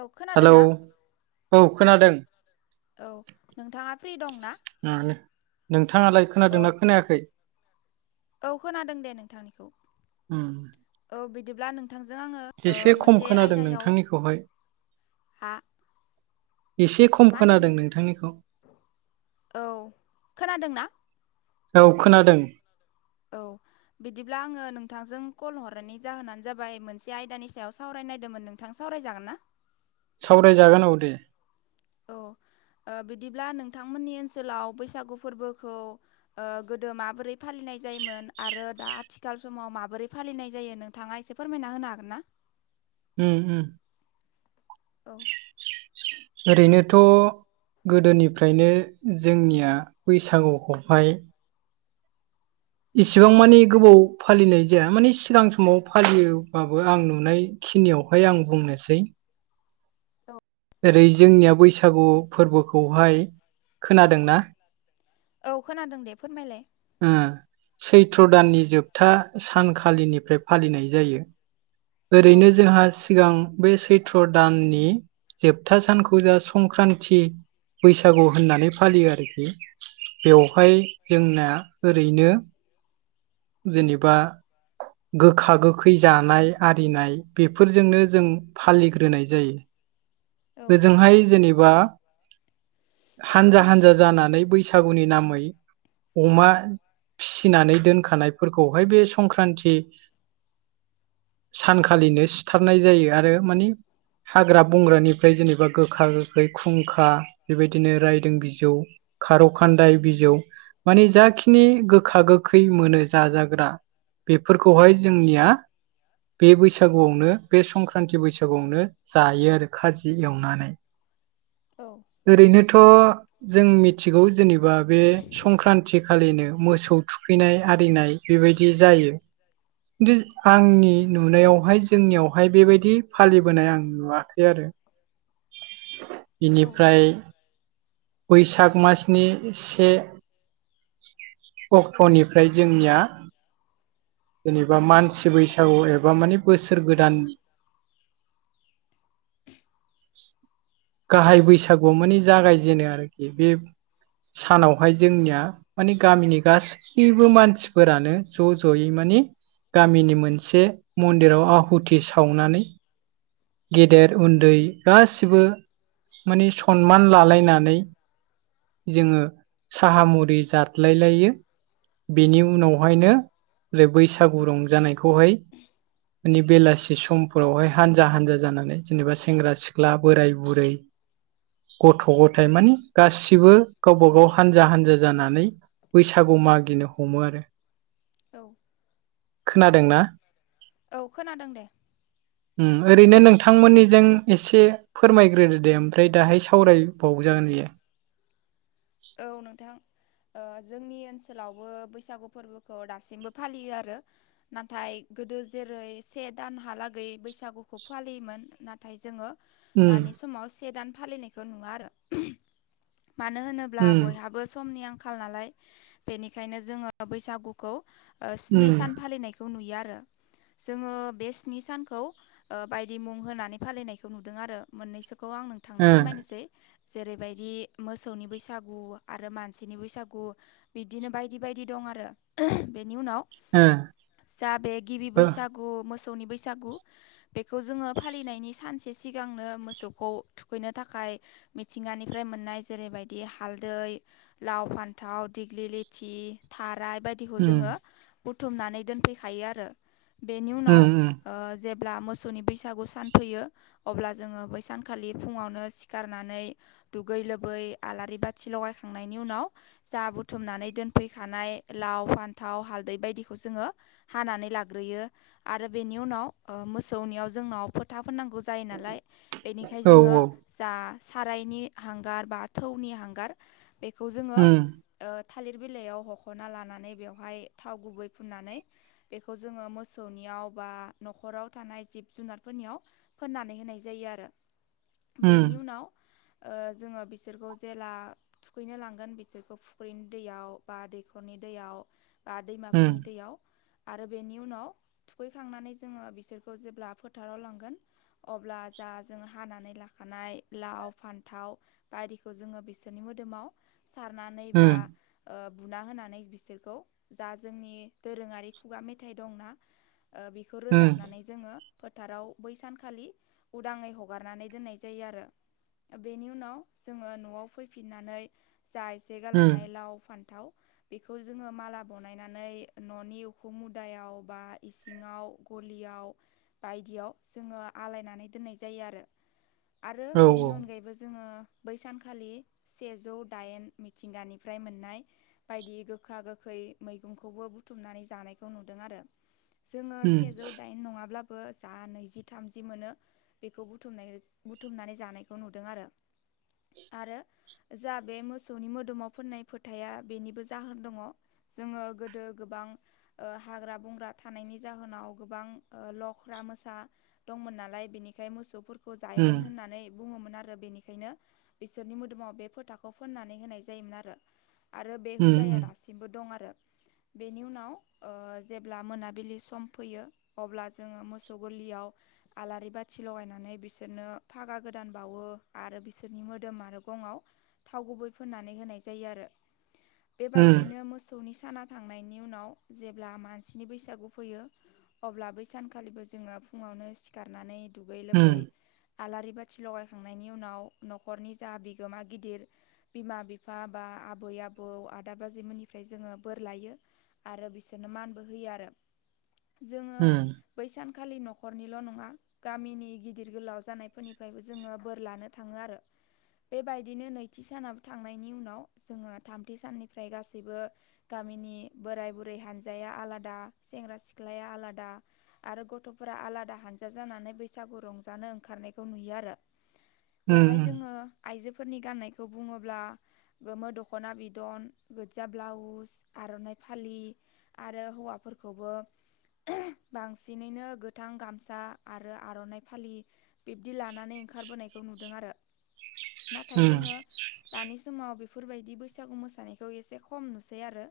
औ खोनादों हेलौ ना औ खोनादों औ नोंथाङा फ्रि दं ना। अम नोंथाङालाय खोनादोंना खोनायाखै औ खोनादों दे नोंथांनिखौ उम औ बिदिब्ला नों बिथांजों आङो एसे खम मोनसे खोनादों आयदायाव नोंथांनिखौहाय आ एसे खम खोनादों नोंथांनिखौ। औ खोनादोंना औ खोनादों औ बिदिब्ला आङो नोंथांजों कल हरनायनि जाहोनानो जाबाय मोनसे आयदानि सायाव सावरायनायदोंमोन नों बिथां सावरायजागोन ना सावरायजागोन औ दे औ बिदिब्ला नोंथांमोननि ओनसोलाव बैसागु फोरबोखौ ओ गोदो माबोरै फालिनाय जायोमोन आरो दा आथिखाल समाव माबोरै फालिनाय जायो नों थांङा एसे फोरमायना होनो हागोन ना। अम अम औ ओरैनोथ' गोदोनिफ्रायनो जोंनिया बैसागुखौहाय इसिबां मानि गोबाव फालिनाय जाया माने सिगां समाव फालियोबाबो आं नुनाय खिनियावहाय आं बुंनोसै औ ओरै जोंनिया बैसागु फोरबोखौहाय खोनादोंना औ खोनादों दे फोरमायलाय ओ सैथ्र दाननि जोबथा सानखालिनिफ्राय फालिनाय जायो औ ओरैनो जोंहा सिगां बे सैत्र दाननि जोबथा सानखौ जा संक्रान्ति बैसागु होननानै फालियो आरोखि बेवहाय जोंना ओरैनो जेनेबा गोखा गोखै जानाय आरिनाय बेफोरजोंनो जों फालिग्रोनाय जायो औ ओजोंहाय जेने बा हानजा हानजा जानानै बैसागुनि नामै अमा फिसिनानै दोनखानायफोरखौहाय बे संक्रान्ति सानखालिनो सिथारनाय जायो आरो माने हाग्रा बंग्रानिफ्राय जेनेबा गोखा गोखै खुंखा बेबायदिनो रायदों बिजौ खार' खान्दाय बिजौ माने जाखिनि गोखा गोखै मोनो जाजाग्रा बेफोरखौहाय जोंनिया बे बैसागुआवनो बे संक्रान्ति बैसागुआवनो जायो आरो खाजि एवनानै। औ ओरैनोथ' जों मिथिगौ जेनेबा बे संक्रान्त आथिखालिनो मोसौ थुखैनाय आरिनाय बेबायदि जायो खिन्थु आंनि नुनायावहाय जोंनियावहाय बेबायदि फालिबोनाय आं नुवाखै आरो औ बेनिफ्राय बैसाग मासनि से अक्ट'निफ्राय जोंनिया जेनेबा मानसि बैसागु एब माबा माने बोसोर गोदान उ गाहाय बैसागुआव माने जागायजेनो आरोखि बे सानावहाय जोंनिया माने गामिनि गासै खिबो मानसिफोरानो ज' ज'यै मानि गामिनि मोनसे मन्दिराव आहुथि सावनानै गेदेर उन्दै गासिबो माने सनमान लालायनानै जोङो साहा मुरि जादलाय लायो बेनि उनावहायनो ओरै बैसाग बैसागु रंजानायखौहाय मानि बेलासि समावहाय हानजा हनजा जानानै जेनेबा सेंग्रा सिख्ला बोराय बुरै गथ' गथायाइ मानि गासिबो गावबा गाव हानजा हानजा जानानै बैसागु मागिनो हमो आरो। औ खोनादों ना? औ खोनादों दे। उम ओरैनो नों नोंथांमोननिजों एसे फोरमायग्रोदो ओमफ्राय दाहाय सावराय बावजागोन बेयो औ नोंथां ओ जोंनि ओनसोलावबो बैसागु फोरबोखौ दासिमबो फालियो आरो नाथाय गोदो जेरै से दानहालागै बैसागुखौ फालियोमोन नाथाय नाथाय जोङो दानि समाव से दान फालिनायखौ नुवा आरो मानो होनोब्ला अब्ला उम बयहाबो समनि आंखाल नालाय बेनिखायनो जोङो बैसागु खौ स्नि उम सान फालिनायखौ नुयो आरो जोङो बे स्नि सानखौ बायदि मुं होनानै फालिनायखौ नुदों आरो मोननैसोखौ आं नों थांनो उम ओ फोरमायनोसै जेरैबायदि मोसौनि बैसागु बैसागु आरो मानसिनि बैसागु बिब्दिनो बायदि बायदि दं आरो बेनि उनाव ह जा बे गिबि बैसागु मोसौनि बैसागु बेखौ जोङो फालिनायनि सानसे सिगांनो मोसौखौ थुखैनो थाखाय मिथिंगानिफ्राय मोननाय जेरैबायदि हालदै लाव फान्थाव दिग्लि लेथि थाराय बायदिखौ उम जोङो बुथुमनानै दोनफैखायो आरो बेनि उनाव उम उम जेब्ला मोसौनि बैसागु सानफैयो अब्ला जोङो बै सानखालि फुङावनो सिखारनानै दुगै लोबै आलारि बाथि खाथि लगायखांनायनि उनाव जा बुथुमनानै दोनफैखानाय लाव फान्थाव हालदै बायदिखौ जोङो हानानै लाग्रोयो आरो बेनि उनाव ओ मोसौनियाव जोंनाव फो था फोननांगौ जायो नालाय बेनिखाय औ जोङो औ जा सारायनि हांगार बाथौनि हांगार बेखौ जोङो उम ओ थालिर बिलाइयाव हख'ना लानानै बेवहाय थाव गुबै फुननानै बेखौ जोङो मोसौनियाव बा न'खराव थानाय जिब जुनारफोरनियाव फोननानै होनाय जायो आरो। उम बेनि उनाव ओ जोङो बिसोरखौ जेला थुखैनो लांगोन बिसोरखौ फुख्रिनि दैयाव बा दैखरनि दैयाव बा दैमाफोरनि उम दैयाव आरो बेनि उनाव थुखैखांनानै जोङो बिसोरखौ जेब्ला फोथाराव लांगोन अब्ला जा जों हानानै लाखानाय लाव फान्थाव बादिखौ जोङो बिसो सोरनि मोदोमाव सारनानै बा उम ओ बुना होनानै बिसोरखौ जा जोंनि दोरोङारि खुगा मेथाइ दंना ओ बेखौ उम रोजाबनानै जोङो फोथाराव बै सानखालि उदाङै हगारनानै दोननाय जायो आरो। बेनि उनाव जोङो न'आव फै फिननानै जा एसे उम गालांनाय लाव फान्थाव बेखौ जोङो माला बनायनानै न'नि उखु मुदायाव बा इसिङाव गलियाव बायदियाव जोङो आलायनानै दोननाय जायो आरो। आरो औ बेनि अनगायैबो जोङो बैसानखालि सेजौ दाइन मिथिंगानिफ्राय मोननाय बायदि गोखा गोखै मैगंखौबो बुथुमनानै जानायखौ नुदों आरो। जोङो उम सेजौ दाइन नङाब्लाबो जा नैजि थामजि मोनो। बेखौ बुथुमनाय बुथुमनानै जानायखौ नुदों आरो आरो जा बे मोसौनि मोदोमाव फोननाय फोथाया बेनिबो जाहोन दङ'। जोङो गोदो गोबां ओ हाग्रा बंग्रा थानायनि जाहोनाव गोबां लख्रा मोसा दंमोन नालाय बेनिखाय मोसौफोर खौ उम जायोमोन होननानै बुङोमोन आरो बेनिखायनो बिसोरनि मोदाव बे फोथाखौ फोननानै होनाय जायोमोन आरो आरो बे हुदाया उम दासिमबो दं आरो। बेनि उनाव ओ जेब्ला मोनाबिलि सम फैयो अब्ला जोङो मोसौ गलियाव आलारि बाथि लगायनानै बिसोरनो फागा गोदान बावो आरो बिसोरनि मोदोम आरो गङाव थाव गुबै फोननानै होनाय जायो आरो उम बेबायदिनो मोस सौनि साना थांनायनि उनाव जेब्ला मानसिनि बैसागु फैयो अब्ला बै सानखालिबो जोङो फुङावनो सिखारनानै दुगै उम लोबै आलारि बाथि लगायखांनायनि उनाव न'खरनि जा बिगोमा गिदिर बिमा बिफा बा आबै आबौ आदा बाजैमोननिफ्राय जोङो बोर लायो। आरो बिसोरनो मानबो होयो आरो जोङो उम बै सानखालि न'खरनिल' नङा गामिनि गिदिर गोलाव जानायफोरनिफ्रायबो जोङो बोर लानो थाङो आरो। बेबायदिनो नैथि सानाव थांनायनि उनाव जोङो थामथि साननिफ्राय गासैबो गामिनि बोराय बुरै हानजाया आलादा सेंग्रा सिख्लाया आलादा आरो गथ'फोरा आलादा हानजा जानानै बैसागु रंजानो ओंखारनायखौ नुयो आरो। उम औ बेवहाय जोङो आइजोफोरनि गान्नायखौ बुङोब्ला गोमो दख'ना बिदन गोजा ब्लाउस आर'नाइ फालि आरो हौवाफोरखौबो बांसिनैनो गोथां गामसा आरो आर'नाइ फालि बिब्दि लानानै ओंखारबोनायखौ नुदों आरो नाथाय जोङो दानि समाव बेफोरबायदि बैसागु मोसानायखौ एसे खम नुसै आरो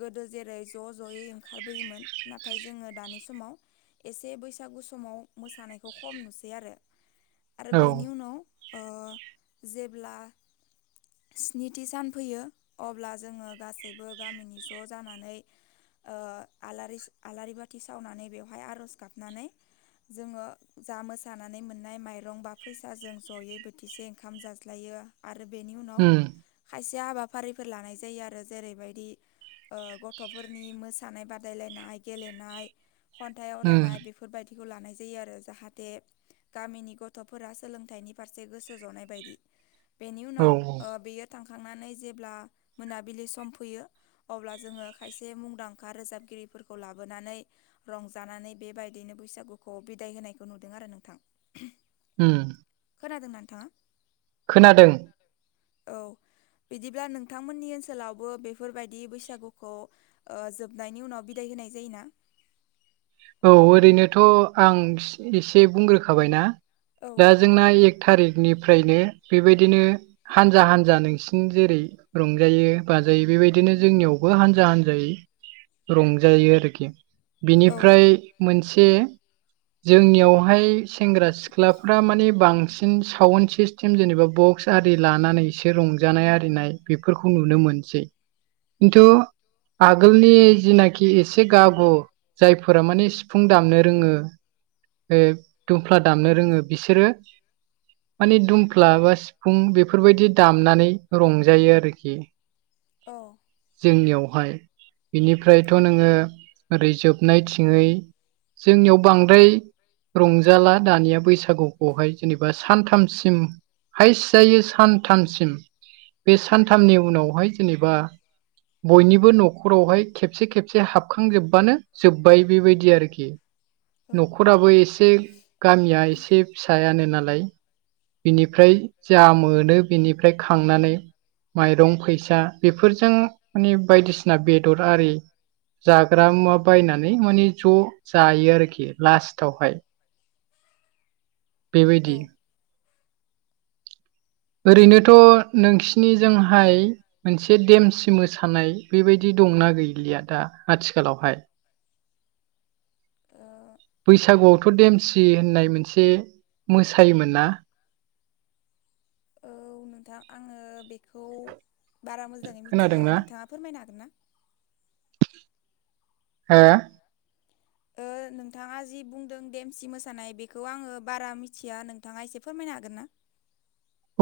गोदो जेरै ज' ज'यै ओंखारबोयोमोन नाथाय जोङो दानि समाव एसे बैसागु समाव मोसानायखौ खम नुसै आरो आरो बेनि उनाव जेब्ला स्निथि सान फैयो अब्ला जोङो गासैबो गामिनि ज' जानानै आलारि आलारि बाथि सावनानै बेवहाय आरज गाबनानै जोङो जा मोसानानै मोननाय माइरं बा फैसाजों जयै बोथिसे ओंखाम जाज्लायो आरो बेनि उनाव उम खायसे हाबाफारिफोर लानाय जायो आरो जेरैबायदि गथ'फोरनि मोसानाय बादायलायनाय गेलेनाय खन्थाइ उम आवरायनाय बेफोर बेफोरबायदिखौ लानाय जायो आरो जाहाथे गामिनि गथ'फोरा सोलोंथाइनि फारसे गोसो जनाय बायदि बेनि औ उनाव बेयो थांखांनानै जेब्ला मोनाबिलि सम फैयो अब्ला जोङो खायसे मुंदांखा रोजाबगिरिफोरखौ लाबोनानै रंजानानै बेबायदिनो बैसागुखौ बिदाय होनायखौ नुदों आरो नोंथां हम खोनादों नोंथाङा खोनादों औ बिदिब्ला नोंथांमोननि ओनसोलावबो बेफोरबायदि बैसागुखौ जोबनायनि उनाव बिदाय होनाय जायोना औ ओरैनोथ' आं एसे बुंग्रोखाबायना औ दा जोंना एक थारिकनिफ्रायनो बेबायदिनो हानजा हानजा नोंसिन जेरै रंजायो बाजायो बेबायदिनो जोंनियावबो हान्जा हान्जायै रंजायो आरोखि बिनि औ बेफ्राय मोनसे जोंनियावहाय सेंग्रा सिख्लाफ्रा मानिे बांसिन बिसिन साउन्ड सिस्टेम जेनेबा बक्स आरि लानानै एसे रंजानाय आरिनाय बेफोरखौ नुनो मोनसै खिन्थु आगोलनि जिनाखि एसे गाबु जायफोरा माने सिफुं दामनो रोङो बे दुमफ्ला दामनो रोङो बिसोरो माने दुमफ्ला बा सिफुं बेफोरबायदि दामनानै रंजायो आरोखि औ जोंनियावहाय बिनिफ्रायथ' नोङो ओरै जोबनाय थिङै जोंनियाव बांद्राय रंजाला दानिया बैसागुखौहाय जेनेबा सानथामसिम हाइस्ट जायो सानथामसिम बे सानथामनि उनावहाय जेनेबा बयनिबो नखरावहाय खेबसे खेबसे हाबखांजोबबानो जोब्बाय बेबायदि आरोखि औ न'खराबो एसे गामिया एसे फिसायानो नालाय बिनिफ्राय जा मोनो बिनिफ्राय खांनानै माइरं फैसा बेफोरजों माने बायदिसिना बेदर आरि जाग्रा मुवा बायनानै माने ज जायो आरोखि लास्टावहाय बेबायदि ओ ओरैनोथ' नोंसिनिजोंहाय मोनसे देमसि मोसानाय बेबायदि दंना गैलिया दा आथिखालावहाय बैसागुआव थ देमसि होननाय मोनसे मोसायोमोन ना औ नोंथां आङो बेखौ बारा मोजाङै मिथिया खोनादोंना नोंथाङा फोरमायनो हागोन ना हो। ओ नोंथाङा जि बुंदों देमसि मोसानाय बेखौ आङो बारा मिथिया नोंथाङा एसे फोरमायनो हागोन ना।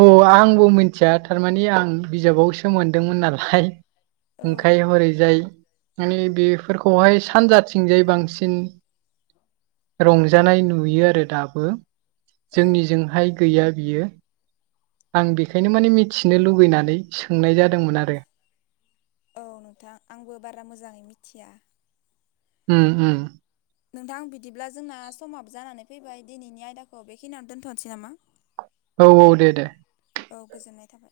अ आंबो मिथिया थारमानि आं बिजाबावसो मोनदोंमोन नालाय। औ ओंखाय हरैजाय माने बेफोरखौहाय सानजाथिंजाय बांसिन रंजानाय नुयो आरो दाबो औ जोंनिजोंहाय गैया बियो। आं बेखायनो माने मिथिनो लुुबैनानै सोंनाय जादोंमोन आरो। औ नोंथां आंबो बारा मोजाङै मिथिया। ओम ओम। नोंथां बिदिब्ला जोंना समाबो जानानै फैबाय दिनैनि आयदाखौ बेखिनियावनो दोनथ'नोसै नामा। औ औ दे दे। औ गोजोननाय थाबाय।